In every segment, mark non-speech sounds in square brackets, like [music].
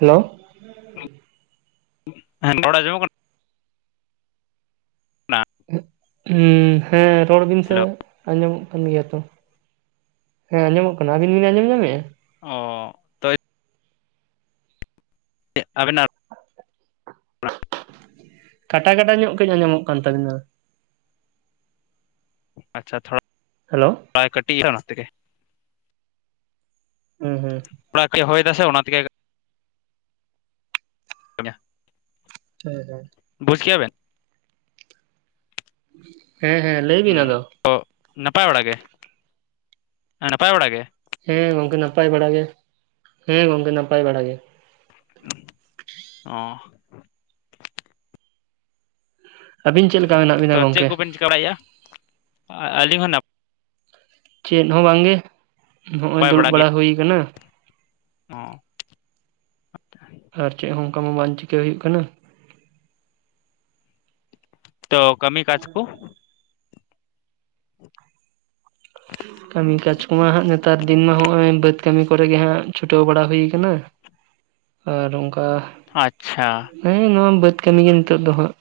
Hello ᱦᱮᱸ ᱨᱚᱲ ᱟᱸᱡᱚᱢᱚᱜ ᱠᱟᱱᱟ? ᱚᱱᱟ ᱦᱮᱸ ᱨᱚᱲ ᱵᱤᱱ ᱥᱮ, ᱟᱸᱡᱚᱢᱚᱜ ᱠᱟᱱ ᱜᱮᱭᱟ ᱛᱚ᱾ ᱦᱮᱸ ᱟᱸᱚᱢᱚᱜ ᱠᱟᱱᱟ᱾ ᱟᱵᱤᱱ ᱵᱤᱱ ᱟᱸᱚᱢ ᱧᱚᱢᱮᱜᱼᱟ? ᱚ ᱛᱚ ᱟᱵᱮᱱᱟᱜ ᱠᱟᱴᱟ ᱠᱟᱴᱟ ᱧᱚᱜ ᱠᱟᱹᱡ ᱟᱸᱡᱚᱢᱚᱜ ᱠᱟᱱ ᱛᱟᱵᱤᱱᱟ᱾ ᱟᱪᱪᱷᱟ ᱛᱷᱚᱲᱟ ᱦᱮᱞᱳ᱾ [unintelligible] ᱠᱟᱹᱴᱤᱡ ᱦᱩᱸ ᱦᱩᱸ᱾ [unintelligible] ᱦᱚᱭ ᱫᱟᱥᱮ ᱚᱱᱟ ᱛᱮᱜᱮ [unintelligible] ᱦᱮᱸ ᱦᱮᱸ᱾ ᱵᱩᱡ ᱠᱮᱜ-ᱟ ᱵᱮᱱ ᱦᱮᱸ ᱦᱮᱸ᱾ ᱞᱟᱹᱭ ᱵᱤᱱ ᱟᱫᱚ ᱦᱮᱸ ᱛᱚ ᱱᱟᱯᱟᱭ ᱵᱟᱲᱟ ᱜᱮ ᱱᱟᱯᱟᱭ ᱵᱟᱲᱟ ᱜᱮ, ᱦᱮᱸ ᱜᱚᱝᱠᱮ ᱱᱟᱯᱟᱭ ᱵᱟᱲᱟ ᱜᱮ ᱦᱮᱸ ᱜᱚᱝᱠᱮ ᱱᱟᱯᱟᱭ ᱵᱟᱲᱟ ᱜᱮ᱾ ᱚ ᱟᱹᱵᱤᱱ ᱪᱮᱫ ᱞᱮᱠᱟ ᱢᱮᱱᱟᱜ ᱵᱤᱱᱟ? ᱛᱚ ᱪᱮᱫ ᱜᱚᱝᱠᱮ ᱠᱚᱵᱮᱱ ᱪᱤᱠᱟᱹ ᱵᱟᱲᱟᱭᱮᱫ-ᱟ, ᱟᱹᱞᱤᱧ ᱦᱚᱸ ᱱᱟᱯᱟᱭ, ᱪᱮᱫ ᱦᱚᱸ ᱵᱟᱝ ᱜᱮ ᱱᱚᱜ-ᱚᱭ ᱱᱟᱯᱟᱭ ᱫᱩᱲᱩᱵ ᱜᱮ ᱵᱟᱲᱟ ᱦᱩᱭ ᱠᱟᱱᱟ᱾ ᱚ ᱾ ᱟᱨ ᱪᱮᱫ ᱦᱚᱸ ᱚᱱᱠᱟ ᱢᱟ ᱵᱟᱝ ᱪᱤᱠᱟᱹᱭ ᱦᱩᱭᱩᱜ ᱠᱟᱱᱟ᱾ ᱛᱚ ᱠᱟᱹᱢᱤ ᱠᱟᱪ ᱠᱚ [unintelligible] ᱠᱟᱹᱢᱤ ᱠᱟᱡᱽ ᱠᱚᱢᱟ ᱦᱟᱸᱜ ᱱᱮᱛᱟᱨ ᱫᱤᱱ ᱢᱟ ᱱᱚᱜ-ᱚᱭ ᱵᱟᱹᱫᱽ ᱠᱟᱹᱢᱤ ᱠᱚᱨᱮᱜ ᱜᱮ ᱦᱟᱸᱜ ᱪᱷᱩᱴᱟᱹᱣ ᱵᱟᱲᱟ ᱦᱩᱭ ᱠᱟᱱᱟ᱾ ᱟᱨ ᱚᱱᱠᱟ ᱟᱪᱪᱷᱟ᱾ ᱦᱮᱸ ᱱᱚᱣᱟ ᱵᱟᱹᱫᱽ ᱠᱟᱹᱢᱤ ᱜᱮ ᱱᱤᱛᱚᱜ ᱫᱚ ᱦᱟᱸᱜ᱾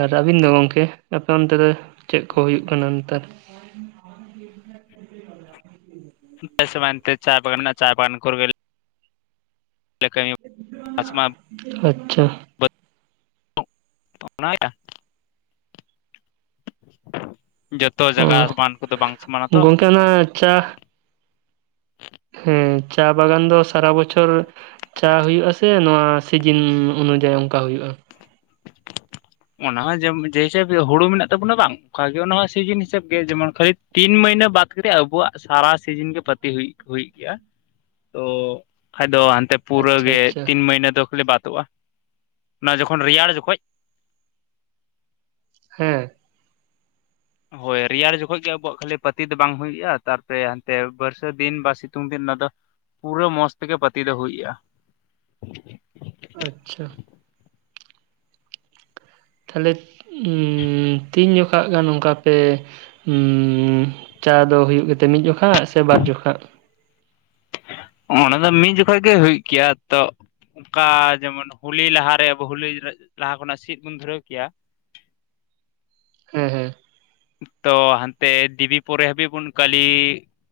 ᱟᱨ ᱟᱹᱵᱤᱱ ᱫᱚ ᱜᱚᱝᱠᱮ ᱟᱯᱮ ᱚᱱᱛᱮ ᱫᱚ ᱪᱮᱫ ᱠᱚ ᱦᱩᱭᱩᱜ ᱠᱟᱱᱟ ᱱᱮᱛᱟᱨ? [unintelligible] ᱪᱟᱭ ᱵᱟᱜᱟᱱ ᱪᱟᱭ ᱵᱟᱜᱟᱱ ᱠᱚ [unintelligible] ᱵᱟᱥ ᱢᱟ ᱟᱪᱪᱷᱟ᱾ [unintelligible] ᱡᱚᱛᱚ ᱡᱟᱭᱜᱟ ᱚ ᱟᱥᱚᱢᱟᱱ ᱠᱚᱫᱚ ᱵᱟᱝ ᱥᱚᱢᱟᱱᱟ ᱛᱚ᱾ [inaudible] ᱦᱮᱸ ᱪᱟ ᱵᱟᱜᱟᱱ ᱫᱚ ᱥᱟᱨᱟ ᱵᱚᱪᱷᱚᱨ ᱪᱟ ᱦᱩᱭᱩᱜ-ᱟ ᱥᱮ ᱱᱚᱣᱟ ᱥᱤᱡᱤᱱ ᱚᱱᱩᱡᱟᱭᱤ ᱚᱱᱠᱟ ᱦᱩᱭᱩᱜ-ᱟ᱾ ᱚᱱᱟ ᱦᱚᱸ ᱡᱮᱢ ᱡᱮ ᱦᱤᱥᱟᱹᱵ ᱦᱩᱲᱩ ᱢᱮᱱᱟᱜ ᱛᱟᱵᱚᱱᱟ ᱵᱟᱝ ᱚᱱᱠᱟᱜᱮ ᱚᱱᱟ ᱦᱚᱸ ᱥᱤᱡᱤᱱ ᱦᱤᱥᱟᱹᱵ ᱜᱮ ᱡᱮᱢᱚᱱ ᱠᱷᱟᱹᱨᱤᱫ ᱛᱤᱱ ᱢᱟᱹᱦᱱᱟᱹ ᱵᱟᱫ [inaudible] ᱟᱵᱚᱣᱟᱜ ᱥᱟᱨᱟ ᱥᱤᱡᱤᱱ ᱜᱮ ᱯᱟᱹᱛᱤ ᱦᱩᱭ ᱜᱮᱭᱟ᱾ ᱛᱚ ᱠᱷᱟᱡ ᱫᱚ ᱦᱟᱱᱛᱮ ᱯᱩᱨᱟᱹ ᱟᱪᱪᱷᱟ ᱜᱮ ᱟᱪᱪᱷᱟ ᱛᱤᱱ ᱢᱟᱹᱭᱱᱟᱹ ᱫᱚ ᱠᱷᱟᱹᱞᱤ ᱵᱟᱫᱚᱜ-ᱟ ᱚᱱᱟ ᱡᱚᱠᱷᱚᱱ ᱨᱮᱭᱟᱲ ᱡᱚᱠᱷᱚᱡ᱾ ᱦᱮᱸ, ᱦᱳᱭ ᱨᱮᱭᱟᱲ ᱡᱚᱠᱷᱚᱡ ᱜᱮ ᱟᱵᱚᱣᱟᱜ ᱠᱷᱟᱹᱞᱤ ᱯᱟᱹᱛᱤ ᱫᱚ ᱵᱟᱝ ᱦᱩᱭᱩᱜ-ᱟ᱾ ᱛᱟᱨᱯᱚᱨᱮ ᱦᱟᱱᱛᱮ ᱵᱟᱹᱨᱥᱟᱹ ᱫᱤᱱ ᱵᱟ ᱥᱤᱛᱩᱝ ᱫᱤᱱ ᱚᱱᱟ ᱫᱚ ᱯᱩᱨᱟᱹ ᱢᱚᱸᱡᱽ ᱛᱮᱜᱮ ᱯᱟᱹᱛᱤ ᱫᱚ ᱦᱩᱭᱜ-ᱟ᱾ [unintelligible] ᱟᱪᱪᱷᱟ᱾ ᱛᱟᱦᱞᱮ ᱛᱤᱱ ᱡᱚᱠᱷᱟᱜ ᱜᱟᱱ ᱚᱱᱠᱟ ᱯᱮ ᱪᱟ ᱫᱚ ᱦᱩᱭᱩᱜ ᱜᱮᱛᱮ ᱢᱤᱫ ᱡᱚᱠᱷᱟ ᱥᱮ ᱵᱟᱨ ᱡᱚᱠᱷᱟ? ᱚᱱᱟ ᱫᱚ ᱢᱤᱫ ᱡᱚᱠᱷᱚᱟ ᱜᱮ ᱦᱩᱭᱩᱜ ᱜᱮᱭᱟ ᱛᱚ, ᱚᱱᱠᱟ ᱡᱮᱢᱚᱱ ᱦᱳᱞᱤ ᱞᱟᱦᱟᱨᱮ ᱟᱵᱚ ᱦᱳᱞᱤ ᱞᱟᱦᱟ ᱠᱷᱚᱱᱟᱜ ᱥᱤᱫ ᱵᱚᱱ ᱫᱷᱩᱨᱟᱹᱣ ᱠᱮᱭᱟ, ᱦᱮᱸ ᱦᱮᱸ ᱛᱚ ᱦᱟᱱᱛᱮ ᱫᱮᱵᱤ ᱯᱚᱨᱮ ᱦᱟᱹᱵᱤᱡ ᱵᱚᱱ ᱠᱷᱞᱤᱼᱼ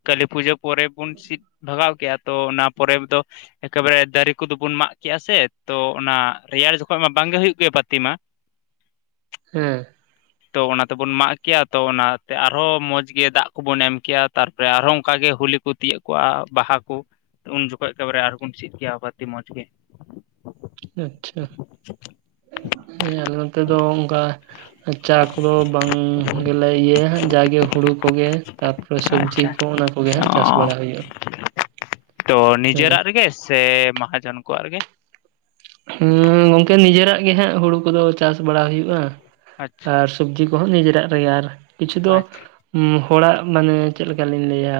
ᱠᱟᱹᱞᱤ ᱯᱩᱡᱟᱹ ᱯᱚᱨᱮ ᱵᱚᱱ ᱥᱤᱫ ᱵᱷᱟᱜᱟᱣ ᱠᱼᱟ ᱛᱚ ᱚᱱᱟ ᱯᱚᱨᱮ ᱫᱚ, ᱮᱠᱟᱵᱮ ᱫᱟᱨᱮ ᱠᱩᱫᱩ ᱵᱚᱱ ᱢᱟᱜ ᱠᱮᱜᱼᱟ ᱥᱮ ᱛᱚ ᱚᱱᱟ ᱨᱮᱭᱟᱲ ᱡᱚᱠᱷᱚᱜ ᱢᱟ ᱵᱟᱝᱜᱮ ᱦᱩᱭᱩᱜ ᱜᱮᱭᱟ ᱯᱟᱹᱛᱤ ᱢᱟ᱾ ᱦᱮᱸ ᱛᱚ ᱚᱱᱟ ᱛᱮᱵᱚᱱ ᱢᱟᱜᱼᱼ ᱠᱮᱭᱟ ᱛᱚ ᱚᱱᱟᱛᱮ ᱟᱨᱦᱚᱸ ᱢᱚᱡᱽ ᱜᱮ ᱫᱟᱜ ᱠᱚᱵᱚᱱ ᱮᱢ ᱠᱮᱭᱟ ᱛᱟᱨᱯᱚᱨᱮ ᱟᱨᱦᱚᱸ ᱚᱱᱠᱟ ᱜᱮ ᱦᱚᱳᱞᱤ ᱠᱚ ᱛᱤᱭᱟᱹᱜ ᱠᱚᱣᱟᱣ ᱵᱟᱦᱟ ᱠᱩ ᱩᱱ ᱡᱚᱠᱷᱚᱡ ᱮᱠᱮᱵᱟᱨᱮ ᱟᱨᱦᱚᱵᱚᱱ ᱥᱤᱫ ᱠᱮᱭᱟ ᱵᱟᱨᱛᱤ ᱢᱚᱸᱡᱽ ᱜᱮ᱾ ᱟᱪᱪᱷᱟ ᱦᱮᱸ ᱟᱞᱮ ᱱᱚᱛᱮ ᱫᱚ ᱚᱱᱠᱟ, ᱪᱟ ᱠᱚᱫᱚ ᱵᱟᱝ ᱜᱮᱞᱮ ᱤᱭᱟᱹᱭᱟ ᱦᱟᱸᱜ ᱡᱟᱜᱮ ᱦᱩᱲᱩ ᱠᱚᱜᱮ᱾ ᱛᱟᱯᱚᱨᱮ ᱥᱚᱵᱡᱤ ᱟᱪᱪᱷᱟ ᱠᱚ ᱚᱱᱟ ᱠᱚᱜᱮ ᱦᱟᱜ ᱪᱟᱥ ᱚ ᱵᱟᱲᱟ ᱦᱩᱭᱩᱜᱼᱟ ᱛᱚ ᱦᱮᱸᱦᱮᱸ᱾ ᱱᱤᱡᱮᱨᱟᱜ ᱨᱮᱜᱮ ᱥᱮ ᱢᱟᱦᱟᱡᱚᱱ ᱠᱚᱣᱟᱜ ᱨᱮᱜᱮ᱾ ᱦᱩᱸ ᱜᱚᱝᱠᱮ ᱱᱤᱡᱮᱨᱟᱜ ᱜᱮ ᱦᱟᱸᱜ ᱦᱩᱲᱩ ᱠᱚᱫᱚ ᱪᱟᱥ ᱵᱟᱲᱟ ᱦᱩᱭᱩᱜᱼᱟ ᱟᱪᱪᱷᱟ ᱟᱨ, ᱥᱚᱵᱡᱤ ᱠᱚᱦᱚᱸ ᱱᱤᱡᱮᱨᱟᱜ ᱨᱮᱜᱮ ᱟᱨ ᱠᱤᱪᱷᱩ ᱫᱚ, ᱟᱪᱪᱷᱟ ᱦᱩᱸ ᱦᱚᱲᱟᱜ ᱢᱟᱱᱮ ᱪᱮᱜᱠᱟᱞᱤᱧ ᱞᱟᱹᱭᱟ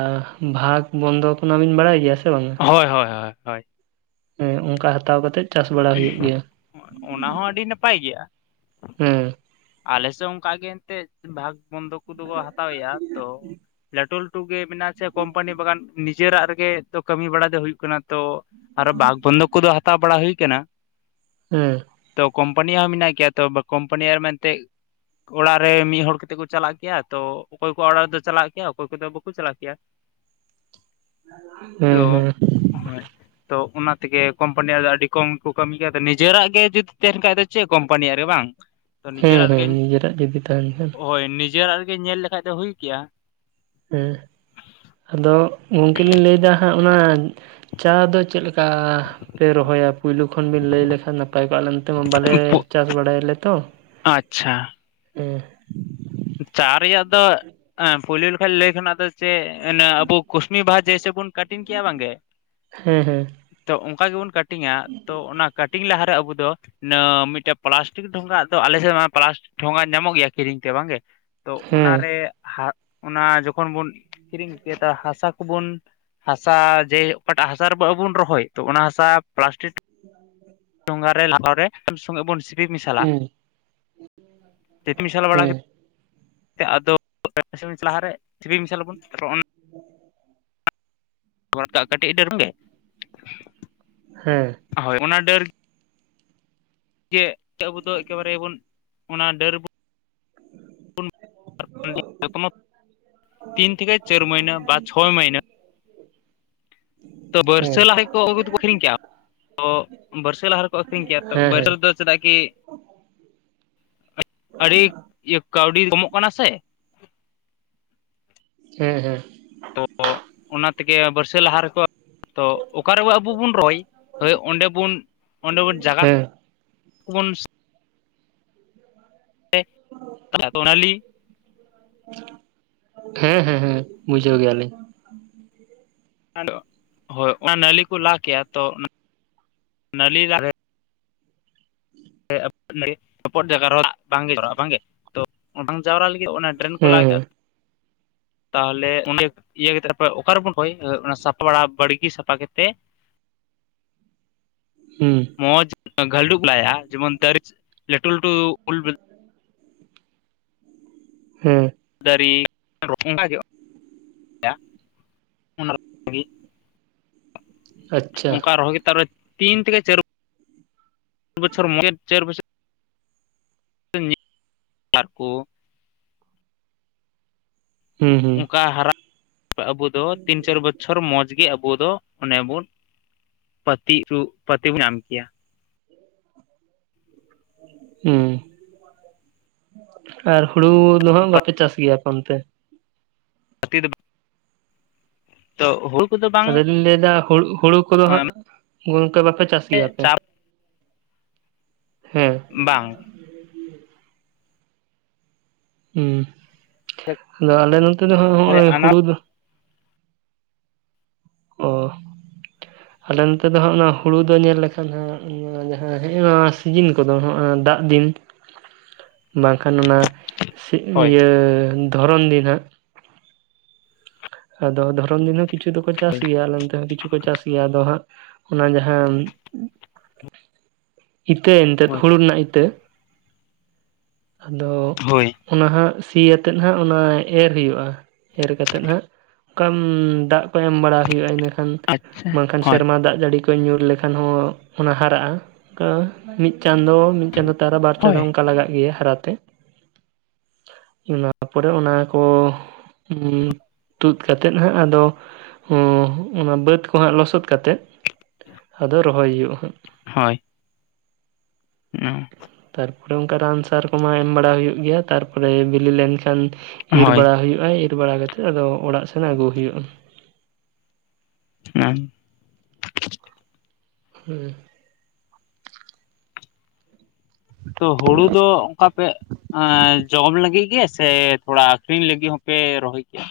ᱵᱷᱟᱜᱽ ᱵᱚᱱᱫᱚᱠ ᱚᱱᱟᱵᱤᱱ ᱵᱟᱲᱟᱭ ᱜᱮᱭᱟ ᱥᱮ ᱵᱟᱝ-ᱟ? ᱦᱳᱭ ᱦᱚᱭ ᱦᱚᱭ ᱦᱳᱭ, ᱮᱸ ᱚᱱᱠᱟ ᱦᱟᱛᱟᱣ ᱠᱟᱛᱮᱫ ᱪᱟᱥ ᱵᱟᱲᱟ ᱦᱩᱭᱩᱜ ᱜᱮᱭᱟ᱾ ᱚᱱᱟ ᱦᱚᱸ ᱟᱹᱰᱤ ᱱᱟᱯᱟᱭ ᱜᱮᱭᱟ᱾ ᱦᱮ ᱟᱞᱮᱥᱮᱫ ᱦᱚ ᱚᱱᱠᱟ ᱜᱮ ᱮᱱᱛᱮᱫ ᱵᱷᱟᱜᱽ ᱵᱚᱱᱫᱚᱠ ᱠᱩᱫᱚ ᱠᱚ ᱦᱟᱛᱟᱣᱮᱭᱟ ᱛᱚ, ᱞᱟᱹᱴᱩ ᱞᱟᱹᱴᱩ ᱜᱮ ᱢᱮᱱᱟᱜ ᱟ ᱥᱮ ᱠᱳᱢᱯᱟᱱᱤ ᱵᱟᱜᱟᱱ ᱱᱤᱡᱮᱨᱟᱜ ᱨᱮᱜᱮ ᱛᱚ ᱠᱟᱹᱢᱤ ᱵᱟᱲᱟ ᱫᱚ ᱦᱩᱭᱩᱜ ᱠᱟᱱᱟ᱾ ᱛᱚ ᱟᱨᱚ ᱵᱟᱜᱽ ᱵᱚᱱᱫᱚᱠ ᱠᱚᱫᱚ ᱦᱟᱛᱟᱣ ᱵᱟᱲᱟ ᱦᱩᱭ ᱠᱟᱱᱟ᱾ ᱦᱮᱸ ᱛᱚ ᱠᱳᱢᱯᱟᱱᱤᱭ ᱦᱚᱸ ᱢᱮᱱᱟᱜ ᱠᱮᱭᱟ ᱛᱚ ᱠᱳᱢᱯᱟᱱᱤᱭ ᱟᱨ ᱢᱮᱱᱛᱮᱜ, ᱚᱲᱟᱜ ᱨᱮ ᱢᱤᱜ ᱦᱚᱲ ᱠᱟᱛᱮᱜ ᱠᱩ ᱪᱟᱞᱟᱜ ᱠᱮᱭᱟ ᱛᱚ ᱚᱠᱚᱭ ᱠᱩᱣᱟᱜ ᱚᱲᱟᱜ ᱨᱮᱫᱚ ᱪᱟᱞᱟᱜ ᱠᱮᱭᱟ ᱚᱠᱚᱭ ᱠᱚᱫᱚ ᱵᱟᱠᱩ ᱪᱟᱞᱟᱜ ᱠᱮᱭᱟ᱾ [unintelligible] ᱛᱚ ᱦᱮᱸ ᱦᱮᱸ [unintelligible] ᱛᱚ ᱚᱱᱟ ᱛᱮᱜᱮ ᱠᱳᱢᱯᱟᱱᱤᱭᱟᱜ ᱨᱮ ᱟᱹᱰᱤ ᱠᱚᱢ ᱠᱩ ᱠᱟᱹᱢᱤ ᱜᱮᱭᱟ ᱱᱤᱡᱮᱨᱟᱜ ᱜᱮ ᱡᱩᱫᱤ ᱛᱟᱦᱮᱱ ᱠᱷᱟᱡ ᱫᱚ ᱪᱮᱜ ᱠᱳᱢᱯᱟᱱᱤᱭᱟᱜ ᱨᱮ ᱵᱟᱝ? ᱛᱚ ᱦᱮᱸ ᱱᱤᱡᱮᱨᱟᱜ ᱦᱮᱸ ᱨᱤᱜᱤᱧ ᱱᱤᱡᱮᱨᱟᱜ ᱡᱩᱫᱤ ᱛᱟᱦᱮᱱ ᱠᱷᱟᱱ ᱦᱳᱭ ᱱᱤᱡᱮᱨᱟᱜ ᱨᱮᱜᱤ ᱧᱮᱞ ᱞᱮᱠᱷᱟᱡ ᱫᱚ ᱦᱩᱭ ᱠᱮᱭᱟ᱾ ᱦᱮᱸ ᱟᱫᱚ ᱜᱚᱝᱠᱮ ᱞᱤᱧ ᱞᱮᱹᱭᱫᱟ ᱦᱟᱸᱜ ᱚᱱᱟ ᱪᱟ ᱫᱚ ᱪᱮᱫ ᱞᱮᱠ ᱠᱟᱻ ᱯᱮ ᱨᱚᱦᱚᱭᱟ ᱯᱩᱭᱞᱩ ᱠᱷᱚᱱ ᱵᱤᱱ ᱞᱮᱹᱭ ᱞᱮᱠᱷᱟᱱ ᱱᱟᱯᱟᱭ ᱠᱚᱜᱼᱟ ᱟᱞᱮ ᱱᱚᱛᱮ ᱢᱟ ᱵᱟᱞᱮ ᱪᱟᱥ ᱵᱟᱲᱟᱭᱟᱞᱮ ᱛᱚ᱾ ᱟᱪᱪᱷᱟ᱾ ᱩᱦ ᱪᱟ ᱨᱮᱭᱟᱜ ᱫᱚ ᱟᱸ ᱯᱩᱭᱞᱳ ᱞᱮᱠᱷᱟᱡ ᱞᱮᱹᱭ ᱠᱷᱚᱱᱟᱜ ᱫᱚ ᱪᱮᱜ, ᱮᱱᱮ ᱟᱵᱚ ᱠᱩᱥᱱᱤ ᱵᱟᱦᱟ ᱡᱮᱥᱮ ᱵᱚᱱ ᱠᱟᱴᱤᱱ ᱠᱮᱭᱟ ᱵᱟᱝᱜᱮ, ᱦᱮᱸ ᱦᱮᱸ᱾ ᱛᱚ ᱚᱝᱠᱟ ᱜᱮᱵᱚᱱ ᱠᱟᱴᱤᱝᱟ ᱛᱚ ᱚᱱᱟ ᱠᱟᱴᱤᱝ ᱞᱟᱦᱟᱨᱮ ᱟᱵᱚ ᱫᱚ, ᱤᱱᱟᱹ ᱢᱤᱜᱴᱮᱹᱜ ᱯᱮᱞᱟᱥᱴᱤᱠ ᱰᱷᱚᱸᱜᱟᱜ ᱫᱚ ᱟᱞᱮᱥᱮᱜ ᱢᱟ ᱯᱞᱟᱥᱴᱤᱠ ᱰᱷᱚᱸᱜᱟ ᱧᱟᱢᱚᱜ ᱜᱮᱭᱟ ᱠᱤᱨᱤᱧ ᱛᱮ ᱵᱟᱝᱜᱮ᱾ ᱛᱚ ᱚᱱᱟᱨᱮ ᱦᱮᱸ ᱦᱟᱜ ᱚᱱᱟ ᱡᱚᱠᱷᱚᱱ ᱵᱚᱱ ᱠᱤᱨᱤᱧ ᱠᱮᱫᱟ ᱦᱟᱥᱟ ᱠᱩᱵᱚᱱ, ᱦᱟᱥᱟ ᱡᱮ ᱚᱠᱟᱴᱟᱜ ᱦᱟᱥᱟ ᱨᱮᱵ ᱟᱵᱩ ᱵᱚᱱ ᱨᱚᱦᱚᱭ ᱛᱚ ᱚᱱᱟ ᱦᱟᱥᱟ ᱯᱞᱟᱥᱴᱤᱴ, [inaudible] ᱴᱷᱳᱸᱜᱟ ᱨᱮ [inaudible] ᱨᱮ [inaudible] ᱥᱚᱸᱜᱮ ᱜᱮᱵᱚᱱ ᱥᱤᱯᱤ ᱢᱮᱥᱟᱞᱟ ᱥᱤᱯᱤ ᱢᱮᱥᱟᱞ ᱦᱮᱸ ᱵᱟᱲᱟ [inaudible] ᱞᱟᱦᱟᱨᱮ ᱥᱤᱯᱤ ᱢᱮᱥᱟᱞ ᱟᱵᱚᱱ [inaudible] [inaudible] [inaudible] ᱠᱟᱹᱴᱤᱜ ᱤᱰᱟᱹᱝᱜᱮ᱾ ᱦᱮᱸ᱾ ᱦᱳᱭ, ᱚᱱᱟ ᱰᱟᱹᱨ ᱡᱮ ᱟᱵᱚ ᱫᱚ ᱮᱠᱮᱵᱟᱨᱮ ᱵᱚᱱ ᱚᱱᱟ ᱰᱟᱹᱨ ᱵᱚ [unintelligible] ᱡᱚᱛᱽᱱᱚ ᱛᱤᱱ ᱛᱷᱮᱠᱮ ᱪᱟᱹᱨ ᱢᱟᱹᱭᱱᱟᱹ ᱵᱟᱫ, ᱪᱷᱚ ᱢᱟᱹᱭᱱᱟᱹ᱾ ᱛᱚ ᱵᱟᱹᱨᱥᱟᱹ ᱦᱮᱸ ᱞᱟᱦᱟᱜᱮᱠᱚ ᱟᱹᱜᱩ ᱫᱚᱠᱚ ᱟᱹᱠᱷᱨᱤᱧ ᱠᱮᱜᱼᱟ ᱛᱚ ᱵᱟᱹᱨᱥᱟᱹ ᱞᱟᱦᱟ ᱨᱮᱠᱚ ᱟᱹᱠᱷᱨᱤᱧ ᱠᱮᱜᱼᱟ ᱛᱚ ᱦᱮᱸ ᱵᱟᱹᱨᱥᱟᱹ ᱦᱮᱸ ᱨᱮ ᱫᱚ ᱪᱮᱫᱟᱜ ᱠᱤ ᱟᱹᱰᱤ ᱤᱭᱟᱹ ᱠᱟᱹᱣᱰᱤ ᱠᱚᱢᱚᱜ ᱠᱟᱱᱟ ᱥᱮ᱾ ᱦᱮᱸ ᱦᱮᱸ᱾ ᱛᱚ ᱚᱱᱟ ᱛᱮᱜᱮ ᱵᱟᱹᱨᱥᱟᱹ ᱞᱟᱦᱟ ᱨᱮᱠᱚ ᱛᱚ ᱚᱠᱟᱨᱮᱵᱚ ᱟᱵᱩ ᱵᱩᱱ ᱨᱚᱭ, ᱦᱳᱭ ᱚᱸᱰᱮ ᱵᱩᱱ ᱚᱸᱰᱮ ᱵᱩᱱ ᱡᱟᱜᱟᱛ ᱦᱮᱸ ᱠᱩ ᱵᱚᱱᱥ ᱛᱮ [unintelligible] ᱚᱱᱟᱞᱤ ᱦᱮᱸ ᱦᱮᱸ ᱦᱮᱸ, ᱵᱩᱡᱷᱟᱹᱣ ᱜᱮᱭᱟᱞᱤᱧ ᱾ ᱟᱫᱚ ᱦᱳᱭ ᱚᱱᱟ ᱱᱟᱹᱞᱤ ᱠᱚ ᱞᱟ ᱠᱮᱜᱼᱟ ᱛᱚ, ᱱᱟᱹᱞᱤ [unintelligible] [unintelligible] ᱡᱟᱭᱜᱟ ᱨᱮᱦᱚᱸ ᱫᱟᱜ ᱵᱟᱝᱜᱮ ᱡᱚᱨᱟᱜᱼᱟ ᱵᱟᱝᱜᱮ ᱛᱚ ᱚᱱᱟᱝ ᱡᱟᱣᱨᱟ ᱞᱟᱹᱜᱤᱫ ᱫᱚ ᱚᱱᱟ ᱰᱨᱮᱱ ᱠᱚ ᱞᱟᱭ ᱠᱮᱜ [inaudible] ᱛᱟᱦᱚᱞᱮ ᱚᱱ ᱤᱭᱟᱹᱠ ᱤᱭᱟᱹ ᱠᱟᱛᱮ ᱛᱟᱯᱚᱨᱮ ᱚᱠᱟᱨᱮᱵᱚᱱ ᱠᱚᱭ ᱚᱱᱟ ᱥᱟᱯᱞᱟ ᱵᱟᱲᱜᱤ ᱥᱟᱯᱷᱟ ᱠᱟᱛᱮ ᱦᱩᱸ᱾ ᱢᱚᱸᱡᱽ ᱜᱷᱟᱹᱞᱰᱩ ᱠᱩ ᱞᱟᱭᱟ ᱡᱮᱢᱚᱱ ᱛᱟᱨᱤᱡ ᱞᱟᱹᱴᱩ ᱞᱟᱹᱴᱩ ᱩᱞ ᱵᱤ ᱦᱮᱸ᱾ ᱫᱟᱨᱤ [unintelligible] ᱚᱝᱠᱟ ᱡᱚᱜᱼᱟ [unintelligible] ᱚᱱᱟᱜᱤ᱾ ᱟᱪᱪᱷᱟ ᱚᱝᱠᱟ ᱨᱚᱦᱚᱭ [unintelligible] ᱨᱮ ᱛᱤᱱ ᱛᱷᱮᱠᱮ ᱪᱟᱹᱨ ᱵᱚᱪᱷᱚᱨ [unintelligible] ᱪᱟᱹᱨ ᱵᱚᱪᱷᱚᱨ᱾ ᱟᱨ ᱠᱩ᱾ ᱦᱩᱸ ᱦᱩᱸ ᱚᱝᱠᱟ ᱦᱟᱨᱟ ᱟᱵᱩ ᱫᱚ ᱛᱤᱱ ᱪᱟᱹᱨ ᱵᱚᱪᱪᱷᱚᱨ ᱢᱚᱸᱡᱽ ᱜᱮ ᱟᱵᱩ ᱫᱚ ᱚᱱᱮ ᱵᱚᱱ ᱯᱟᱹᱛᱤ ᱪᱩᱜ ᱯᱟᱹᱛᱤ ᱵᱚᱱ ᱧᱟᱢ ᱠᱮᱭᱟ᱾ ᱦᱩᱸ, ᱟᱨ ᱦᱩᱲᱩ ᱫᱚ ᱦᱟᱸᱜ ᱵᱟᱯᱮ ᱪᱟᱥ ᱜᱮᱭᱟ ᱟᱯᱮ ᱚᱱᱛᱮ? [unintelligible] ᱫᱚ ᱛᱚ ᱦᱩᱲᱩ ᱠᱚᱫᱚ ᱵᱟᱝ ᱟᱫᱚ ᱞᱤᱧ ᱞᱟᱹᱭᱫᱟ ᱦᱩᱲᱩ ᱦᱩᱲᱩ ᱠᱚᱫᱚ ᱦᱟᱸᱜ ᱚᱝᱠᱟ ᱵᱟᱯᱮ ᱪᱟᱥ ᱜᱮᱭᱟ ᱟᱯᱮ, ᱪᱟᱯ ᱦᱮᱸ᱾ ᱵᱟᱝ᱾ ᱦᱩᱸ, ᱟᱫᱚ ᱟᱞᱮ ᱱᱚᱛᱮ ᱫᱚᱦᱚᱜ ᱟᱱᱟᱴ ᱦᱩᱲᱩ ᱫᱚ ᱚ ᱟᱞᱮ ᱱᱚᱛᱮ ᱫᱚ ᱦᱟᱸᱜ ᱱᱚᱣᱟ ᱦᱩᱲᱩ ᱫᱚ ᱧᱮᱞ ᱞᱮᱠᱷᱟᱱ ᱦᱟᱸᱜ ᱱᱚᱣᱟ ᱡᱟᱦᱟᱸ ᱦᱮᱜ-ᱮ ᱱᱟ ᱥᱤᱡᱤᱱ ᱠᱚᱫᱚ ᱚᱱᱟ ᱫᱟᱜ ᱫᱤᱱ ᱵᱟᱝᱠᱷᱟᱱ ᱢᱟ ᱦᱳᱭ ᱥᱤᱭᱟᱹ ᱫᱷᱚᱨᱚᱱ ᱫᱤᱱ ᱦᱟᱸᱜ ᱟᱫᱚ ᱫᱷᱚᱨᱚᱱ ᱫᱤᱱ ᱦᱚᱸ ᱠᱤᱪᱷᱩ ᱫᱚᱠᱚ ᱪᱟᱥ ᱦᱳᱭ ᱜᱮᱭᱟ ᱱᱚᱱᱛᱮ ᱦᱚᱸ ᱠᱤᱪᱷᱩ ᱠᱚ ᱪᱟᱥ ᱤᱭᱟᱹ ᱟᱫᱚ ᱦᱟᱜ, ᱚᱱᱟ ᱡᱟᱦᱟᱸ ᱤᱛᱟᱹ ᱮᱱᱛᱮᱫ ᱦᱩᱲᱩ ᱨᱮᱱᱟᱜ ᱤᱛᱟᱹ ᱟᱫᱚ ᱦᱳᱭ ᱚᱱᱟ ᱦᱟᱸᱜ ᱥᱤᱭᱟᱛᱮᱫ ᱦᱟᱸᱜ ᱚᱱᱟ ᱮᱨ ᱦᱩᱭᱩᱜᱼᱟ, ᱮᱨ ᱠᱟᱛᱮᱱ ᱦᱟᱸᱜ ᱠᱟᱢ ᱫᱟᱜ ᱠᱚ ᱮᱢ ᱵᱟᱲᱟ ᱦᱩᱭᱩᱜᱼᱟ, ᱤᱱᱟᱹᱠᱷᱟᱱ ᱟᱪᱪᱷᱟ᱾ ᱵᱟᱝᱠᱷᱟᱱ ᱦᱳᱭ ᱥᱮᱨᱢᱟ ᱫᱟᱜ ᱡᱟᱹᱲᱤ ᱠᱚᱭ ᱧᱩᱨ ᱞᱮᱠᱷᱟᱱ ᱦᱚᱸ ᱚᱱᱟ ᱦᱟᱨᱟᱜ-ᱟ᱾ ᱠᱟ ᱢᱤᱱ ᱪᱟᱸᱫᱚ ᱢᱤᱱ ᱪᱟᱸᱫᱳ ᱛᱟᱨᱟ ᱵᱟᱨ ᱪᱟᱸᱫᱚ ᱦᱳᱭ ᱚᱱᱠᱟ ᱞᱟᱜᱟᱜ ᱜᱮᱭᱟ ᱦᱟᱨᱟᱛᱮ᱾ ᱚᱱᱟ ᱯᱚᱨᱮ ᱚᱱᱟ ᱠᱚ ᱦᱩᱸᱻ ᱛᱩᱫ ᱠᱟᱛᱮᱫ ᱦᱟᱸᱜ ᱟᱫᱚ ᱦᱚᱸ ᱚᱱᱟ ᱵᱟᱹᱫᱽ ᱠᱚ ᱦᱟᱸᱜ ᱞᱚᱥᱚᱫ ᱠᱟᱛᱮᱫ ᱟᱫᱚ ᱨᱚᱦᱚᱭ ᱦᱩᱭᱩᱜᱼᱟ ᱦᱟᱸᱜ ᱦᱳᱭ᱾ [unintelligible] ᱛᱟᱨᱯᱚᱨᱮ ᱚᱱᱠᱟ ᱨᱟᱱ ᱥᱟᱨ ᱠᱚᱢᱟ ᱮᱢ ᱵᱟᱲᱟ ᱦᱩᱭᱩᱜ ᱜᱮᱭᱟ ᱛᱟᱨᱯᱚᱨᱮ ᱵᱤᱞᱤ ᱞᱮᱱᱠᱷᱟᱱ ᱤᱨ ᱦᱳᱭ ᱵᱟᱲᱟ ᱦᱩᱭᱩᱜᱼᱟ ᱤᱨ ᱵᱟᱲᱟ ᱠᱟᱛᱮᱜ ᱟᱫᱚ ᱚᱲᱟᱜ ᱥᱮᱱ ᱟᱹᱜᱩ ᱦᱩᱭᱩᱜᱼᱟ᱾ ᱦᱮᱸ ᱦᱚᱸᱻ ᱛᱚ ᱦᱩᱲᱩ ᱫᱚ ᱚᱱᱠᱟ ᱯᱮ ᱮᱸᱻ ᱡᱚᱢ ᱞᱟᱹᱜᱤᱫ ᱜᱮ ᱥᱮ ᱛᱷᱚᱲᱟ ᱟᱹᱠᱷᱨᱤᱧ ᱞᱟᱹᱜᱤᱫ ᱦᱚᱸᱯᱮ ᱨᱚᱦᱚᱭ ᱠᱮᱭᱟ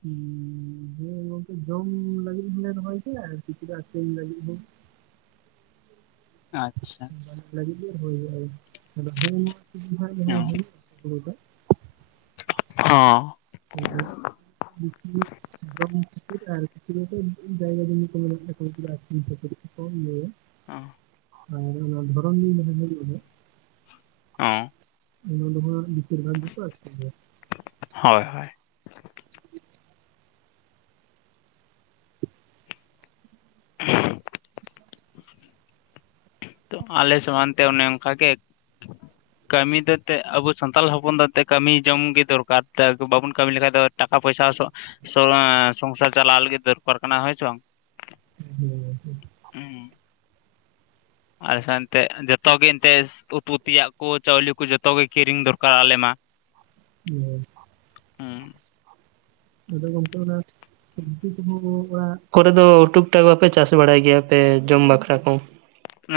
ᱦᱩᱸ ᱦᱮᱸ ᱜᱚᱝᱠᱮ ᱡᱚᱢ ᱞᱟᱹᱜᱤᱫ ᱦᱚᱞᱮ ᱨᱚᱦᱚᱭ ᱜᱮᱭᱟ ᱠᱤᱪᱷᱩ ᱫᱚ ᱟᱹᱠᱷᱨᱤᱧ ᱞᱟᱹᱜᱤᱫ ᱦᱚᱸ ᱟᱪᱪᱷᱟ ᱞᱟᱹᱜᱤᱫ ᱜᱮ ᱨᱚᱦᱚᱭ ᱦᱩᱭᱩᱜᱼᱟ᱾ ᱟᱫᱚ ᱱᱚᱜᱼᱚᱭ ᱱᱚᱣᱟ ᱛᱤᱥ ᱠᱷᱚᱱᱟᱜ ᱜᱮ ᱦᱟᱸᱜ ᱚᱸ᱾ ᱟᱫᱷᱩᱱᱤᱠ ᱦᱩᱲᱩ ᱫᱚ ᱦᱚᱸᱻ [unintelligible] ᱟᱫᱚ ᱦᱟᱸᱜ ᱯᱷᱤᱨ ᱟᱨ ᱵᱷᱤᱛᱨᱤ ᱨᱮ ᱡᱟᱭᱜᱟ ᱡᱩᱢᱤ ᱠᱚ ᱢᱮᱱᱟᱜ ᱛᱟᱠᱚᱣᱟ ᱩᱱᱠᱩ ᱫᱚ ᱟᱹᱠᱷᱨᱤᱧᱟ ᱠᱟᱹᱴᱤᱡ ᱠᱚᱢ ᱜᱮ ᱚᱸ ᱟᱫᱚ ᱫᱷᱚᱨᱚᱱᱤ [unintelligible] ᱚᱸᱻ ᱦᱟᱱᱟ ᱱᱷᱟᱣᱟ ᱵᱤᱪᱟᱹᱨ ᱠᱟᱱ ᱛᱟᱠᱚᱣᱟ ᱥᱮ ᱪᱮᱫ ᱦᱳᱭ ᱦᱳᱭ [inaudible] ᱛᱚ ᱦᱟᱸᱜ ᱟᱞᱮ ᱥᱚᱢᱟᱱ ᱛᱮ ᱚᱱᱮ ᱚᱱᱠᱟ ᱜᱮ [inaudible] ᱠᱟᱹᱢᱤ ᱫᱚ ᱮᱱᱛᱮᱜ ᱟᱵᱚ ᱥᱟᱱᱛᱟᱞ ᱦᱚᱯᱚᱱ ᱫᱚ ᱛᱮᱫ ᱠᱟᱹᱢᱤ ᱡᱚᱝ ᱜᱮ ᱫᱚᱨᱠᱟᱨ ᱛᱮ ᱟᱵᱚ ᱵᱟᱵᱚᱱ ᱠᱟᱹᱢᱤ ᱞᱮᱠᱷᱟᱡ ᱫᱚ ᱴᱟᱠᱟ ᱯᱚᱭᱥᱟ ᱦᱚᱸᱥᱚᱜ ᱥᱚᱨᱟ ᱥᱚᱝᱥᱟᱨ ᱪᱟᱞᱟᱣ ᱞᱟᱹᱜᱤᱫ ᱫᱚᱨᱠᱟᱨ ᱠᱟᱱᱟ ᱦᱳᱭ ᱥᱮ ᱵᱟᱝ ᱦᱮᱸ [inaudible] ᱩᱸ᱾ ᱟᱞᱮ ᱫᱚ ᱮᱱᱛᱮᱜ ᱡᱚᱛᱚ ᱜᱮ ᱮᱱᱛᱮᱜ ᱩᱛᱩ ᱛᱮᱭᱟᱜ ᱠᱚ ᱪᱟᱹᱣᱞᱤ ᱠᱚ ᱡᱚᱛᱚ ᱜᱮ ᱠᱤᱨᱤᱧ ᱫᱚᱨᱠᱟᱨ ᱟᱞᱮ ᱢᱟ ᱦᱮᱸ ᱦᱮᱸᱻ ᱟᱫᱚ ᱜᱚᱢᱠᱮ ᱚᱱᱟ [unintelligible] ᱚᱲᱟᱜ ᱠᱚᱨᱮ ᱫᱚ ᱩᱴᱩᱠ-ᱴᱟᱠ ᱵᱟᱯᱮ ᱪᱟᱥ ᱵᱟᱲᱟᱭ ᱜᱮᱭᱟᱯᱮ ᱡᱚᱢ ᱵᱟᱠᱷᱨᱟ ᱠᱚ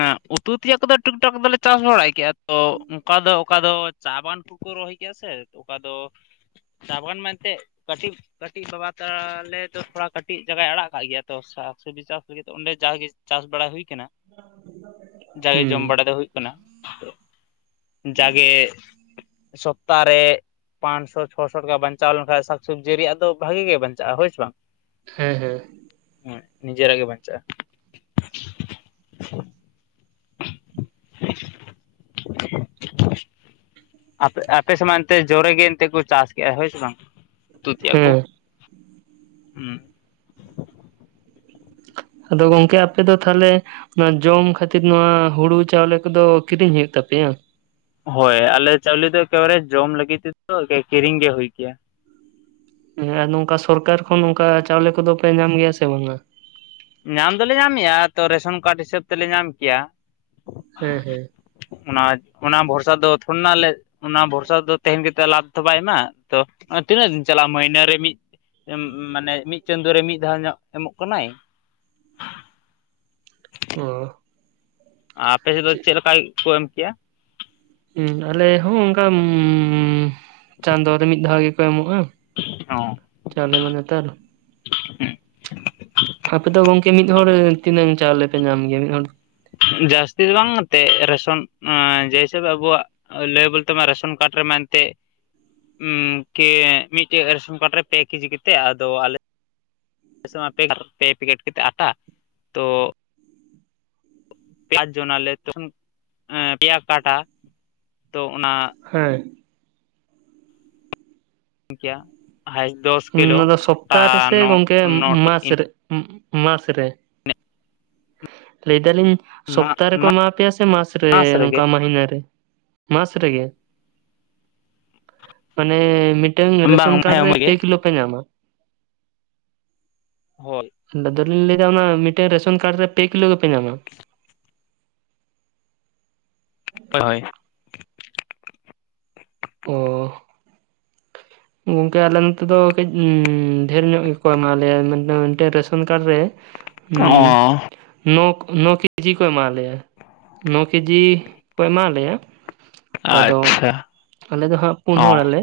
ᱮᱸᱻ ᱩᱛᱩ ᱛᱮᱭᱟᱜ ᱠᱚᱫᱚ ᱴᱩᱠ-ᱴᱟᱠ ᱫᱚᱞᱮ ᱪᱟᱥ ᱵᱟᱲᱟᱭ ᱛᱚ ᱚᱱᱠᱟ ᱫᱚ ᱚᱠᱟ ᱫᱚ ᱪᱟ ᱵᱟᱝ ᱩᱛᱩ ᱠᱚ ᱨᱚᱦᱚᱭ ᱠᱮᱭᱟ ᱥᱮ ᱚᱠᱟ ᱫᱚ ᱪᱟᱣᱟᱱ ᱢᱮᱱᱛᱮᱫ ᱠᱟᱹᱴᱤᱡ ᱠᱟᱹᱴᱤᱡ ᱵᱟᱵᱟ ᱛᱟᱞᱮ ᱫᱚ ᱛᱷᱚᱲᱟ ᱠᱟᱹᱴᱤᱡ ᱡᱟᱜᱟᱭ ᱟᱲᱟᱜ ᱠᱟᱜ ᱜᱮᱭᱟ ᱛᱚ ᱥᱟᱨ ᱥᱚᱵᱽᱡᱤ ᱪᱟᱥ ᱞᱟᱹᱜᱤᱫ ᱚᱸᱰᱮ ᱡᱟᱣᱜᱮ ᱪᱟᱥ ᱵᱟᱲᱟ ᱦᱩᱭ ᱠᱟᱱᱟ᱾ ᱡᱟᱜᱮ ᱦᱩᱸ ᱡᱚᱢ ᱵᱟᱲᱟ ᱫᱚ ᱦᱩᱭᱩᱜ ᱠᱟᱱᱟ᱾ ᱡᱟᱜᱮ ᱥᱚᱯᱛᱟ ᱨᱮ ᱯᱟᱸᱪᱥᱚ ᱪᱷᱚᱥᱚ ᱴᱟᱠᱟ ᱵᱟᱧᱪᱟᱣ ᱞᱮᱱᱠᱷᱟᱱ ᱥᱟᱠ ᱥᱚᱵᱽᱡᱤ ᱨᱮᱭᱟᱜ ᱫᱚ ᱵᱷᱟᱹᱜᱤ ᱜᱮ ᱵᱟᱧᱪᱟᱜᱼᱟ ᱦᱳᱭ ᱥᱮ ᱵᱟᱝ ᱦᱮᱸ ᱦᱮᱸ᱾ ᱦᱳᱭ ᱱᱤᱡᱮᱨᱟᱜ ᱜᱮ ᱵᱟᱧᱪᱟᱜᱼᱟ᱾ [inaudible] [inaudible] ᱟᱯᱮ ᱟᱯᱮ ᱥᱮᱫ ᱢᱟ ᱮᱱᱛᱮᱜ ᱡᱚᱨᱮ ᱜᱮ ᱮᱱᱛᱮᱜ ᱠᱚ ᱪᱟᱥ ᱠᱮᱫᱼᱟ ᱦᱳᱭ ᱥᱮ ᱵᱟᱝ ᱛᱩᱫ ᱠᱮᱫ ᱟᱠᱚ ᱦᱮᱸ ᱦᱩᱸ ᱾ ᱟᱫᱚ ᱜᱚᱝᱠᱮ ᱟᱯᱮ ᱫᱚ ᱛᱷᱟᱞᱮ ᱚᱱᱟ ᱡᱚᱢ ᱠᱷᱟᱹᱛᱤᱨ ᱱᱚᱶᱟ ᱦᱩᱲᱩ ᱪᱟᱣᱞᱮ ᱠᱚᱫᱚ ᱠᱤᱨᱤᱧ ᱦᱩᱭᱩᱜ ᱛᱟᱯᱮᱭᱟ? ᱦᱳᱭ ᱟᱞᱮ ᱪᱟᱣᱞᱮ ᱫᱚ ᱮᱠᱮᱵᱟᱨᱮ ᱡᱚᱢ ᱞᱟᱹᱜᱤᱫ ᱛᱮᱫᱚ ᱮᱠᱮ ᱠᱤᱨᱤᱧ ᱜᱮ ᱦᱩᱭ ᱠᱮᱭᱟ᱾ ᱦᱮᱸ ᱟᱨ ᱱᱚᱝᱠᱟ ᱥᱚᱨᱠᱟᱨ ᱠᱷᱚᱱ ᱱᱚᱝᱠᱟ ᱪᱟᱣᱞᱮ ᱠᱚᱫᱚ ᱯᱮ ᱧᱟᱢ ᱜᱮᱭᱟ ᱥᱮ ᱵᱟᱝᱟ? ᱧᱟᱢ ᱫᱚᱞᱮ ᱧᱟᱢᱮᱜᱼᱟ ᱛᱚ ᱨᱮᱥᱚᱱ ᱠᱟᱨᱰ ᱦᱤᱥᱟᱹᱵᱽ ᱛᱮᱞᱮ ᱧᱟᱢ ᱠᱮᱭᱟ᱾ ᱦᱮᱸ ᱦᱮᱸ᱾ ᱚᱱᱟ ᱚᱱᱟ ᱵᱷᱚᱨᱥᱟ ᱫᱚ ᱛᱷᱚᱲᱤ ᱱᱟᱜ ᱞᱮ ᱚᱱᱟ ᱵᱷᱚᱨᱥᱟ ᱨᱮᱫᱚ ᱛᱮᱦᱮᱱ ᱠᱟᱛᱮᱫ ᱞᱟᱵᱷ ᱛᱚ ᱵᱟᱭ ᱮᱢᱟ, ᱛᱚ ᱛᱤᱱᱟᱹᱜ ᱫᱤᱱ ᱪᱟᱞᱟᱜᱼᱟ? ᱢᱟᱹᱭᱱᱟᱹ ᱨᱮ ᱢᱤᱫ ᱮᱸ ᱢᱟᱱᱮ ᱢᱤᱫ ᱪᱟᱸᱫᱳ ᱨᱮ ᱢᱤᱫ ᱫᱷᱟᱣ ᱧᱚᱜ ᱮᱢᱚᱜ ᱠᱟᱱᱟᱭ᱾ ᱚᱦ᱾ ᱟᱯᱮ ᱥᱮᱫ ᱫᱚ ᱪᱮᱫ ᱞᱮᱠᱟᱭ ᱠᱚ ᱮᱢ ᱠᱮᱭᱟ? ᱦᱩᱸ ᱟᱞᱮ ᱦᱚᱸ ᱚᱱᱠᱟ ᱩᱸᱻ ᱪᱟᱸᱫᱳ ᱨᱮ ᱢᱤᱫ ᱫᱷᱟᱣ ᱜᱮᱠᱚ ᱮᱢᱚᱜᱼᱟ᱾ ᱚᱸ᱾ ᱪᱟᱣᱞᱮ ᱢᱟ ᱱᱮᱛᱟᱨ ᱟᱯᱮ ᱫᱚ ᱜᱚᱝᱠᱮ ᱢᱤᱫ ᱦᱚᱲ ᱛᱤᱱᱟᱹᱝ ᱪᱟᱣᱞᱮ ᱯᱮ ᱧᱟᱢ ᱜᱮᱭᱟ ᱢᱤᱫ ᱦᱚᱲ? ᱡᱟᱹᱥᱛᱤ ᱫᱚ ᱵᱟᱝ ᱛᱮ ᱨᱮᱥᱚᱱ ᱮᱸ ᱡᱮ ᱦᱤᱥᱟᱹᱵᱽ ᱟᱵᱚᱣᱟᱜ ᱞᱟᱹᱭ ᱵᱳᱞᱛᱮ ᱢᱟ ᱨᱮᱥᱚᱱ ᱠᱟᱨᱰ ᱨᱮᱢᱟ ᱮᱱᱛᱮᱜ ᱩᱸ ᱠᱮ ᱢᱤᱫᱴᱮᱡ ᱨᱮᱥᱚᱱ ᱠᱟᱨᱰ ᱨᱮ ᱯᱮ ᱠᱮᱡᱤ ᱠᱟᱛᱮᱜ, ᱟᱫᱚ ᱟᱞᱮ ᱟᱞᱮ ᱥᱮᱜ ᱢᱟ [unintelligible] ᱯᱮ ᱯᱮᱠᱮᱴ ᱠᱟᱛᱮ ᱟᱴᱟ ᱛᱚ ᱯᱮᱭᱟ ᱡᱚᱱᱟᱞᱮ ᱛᱚᱠᱷᱚᱱ ᱯᱮᱭᱟ ᱠᱟᱴᱟ, ᱛᱚ ᱚᱱᱟ ᱦᱮᱸ᱾ ᱮᱢ ᱠᱮᱭᱟ᱾ [unintelligible] ᱫᱚᱥ ᱠᱤᱞᱳ ᱚᱱᱟ ᱫᱚ ᱟᱴᱟ ᱥᱚᱯᱛᱟ ᱨᱮᱥᱮ ᱱᱚ ᱜᱚᱝᱠᱮ ᱩᱸ ᱱᱚᱴᱤ ᱢᱟᱥ ᱨᱮ? ᱩᱸ ᱢᱟᱥᱨᱮ ᱞᱟᱹᱭ ᱫᱟᱞᱤᱧ ᱢᱟ ᱥᱚᱯᱛᱟ ᱨᱮᱠᱚ ᱢᱟ ᱮᱢᱟ ᱯᱮᱭᱟ ᱥᱮ ᱢᱟᱥ ᱨᱮ? ᱱᱚᱝᱠᱟ ᱢᱟᱹᱭᱱᱟᱹ ᱨᱮ ᱢᱟᱥ ᱨᱮᱜᱮ ᱢᱟᱱᱮ ᱢᱤᱫ ᱴᱟᱹᱝ ᱵᱟᱝ ᱨᱮᱥᱚᱱ ᱠᱟᱨᱰ ᱦᱮᱸ ᱨᱮ ᱢᱚᱡᱽ ᱯᱮ ᱜᱮ ᱠᱤᱞᱳ ᱯᱮ ᱧᱟᱢᱟ? ᱦᱚᱭ᱾ ᱟᱞᱮ ᱫᱚᱞᱤᱧ ᱞᱟᱹᱭᱫᱟ ᱚᱱᱟ ᱢᱤᱫᱴᱮᱱ ᱨᱮᱥᱚᱱ ᱠᱟᱨᱰ ᱨᱮ ᱯᱮ ᱠᱤᱞᱳ ᱜᱮᱯᱮ ᱧᱟᱢᱟ? ᱦᱳᱭ ᱦᱳᱭ᱾ ᱚᱻ᱾ ᱜᱚᱝᱠᱮ ᱟᱞᱮ ᱱᱚᱛᱮ ᱫᱚ ᱠᱟᱹᱡ ᱩᱸ ᱰᱷᱮᱨ ᱧᱚᱜ ᱜᱮᱠᱚ ᱮᱢᱟ ᱞᱮᱭᱟ᱾ ᱢᱤᱫᱴᱮᱱ ᱨᱮᱥᱚᱱ ᱠᱟᱨᱰ ᱨᱮ ᱦᱩᱸ ᱚ ᱱᱚᱠ ᱱᱚ ᱠᱮᱡᱤ ᱠᱚ ᱮᱢᱟᱣᱟᱞᱮᱭᱟ, ᱱᱚ ᱠᱮᱡᱤ ᱠᱚ ᱮᱢᱟᱣᱟᱞᱮᱭᱟ᱾ ᱟᱫᱚ ᱟᱪᱪᱷᱟ ᱟᱞᱮ ᱫᱚ ᱦᱟᱸᱜ ᱯᱩᱱ ᱚ ᱦᱚᱲ ᱟᱞᱮ᱾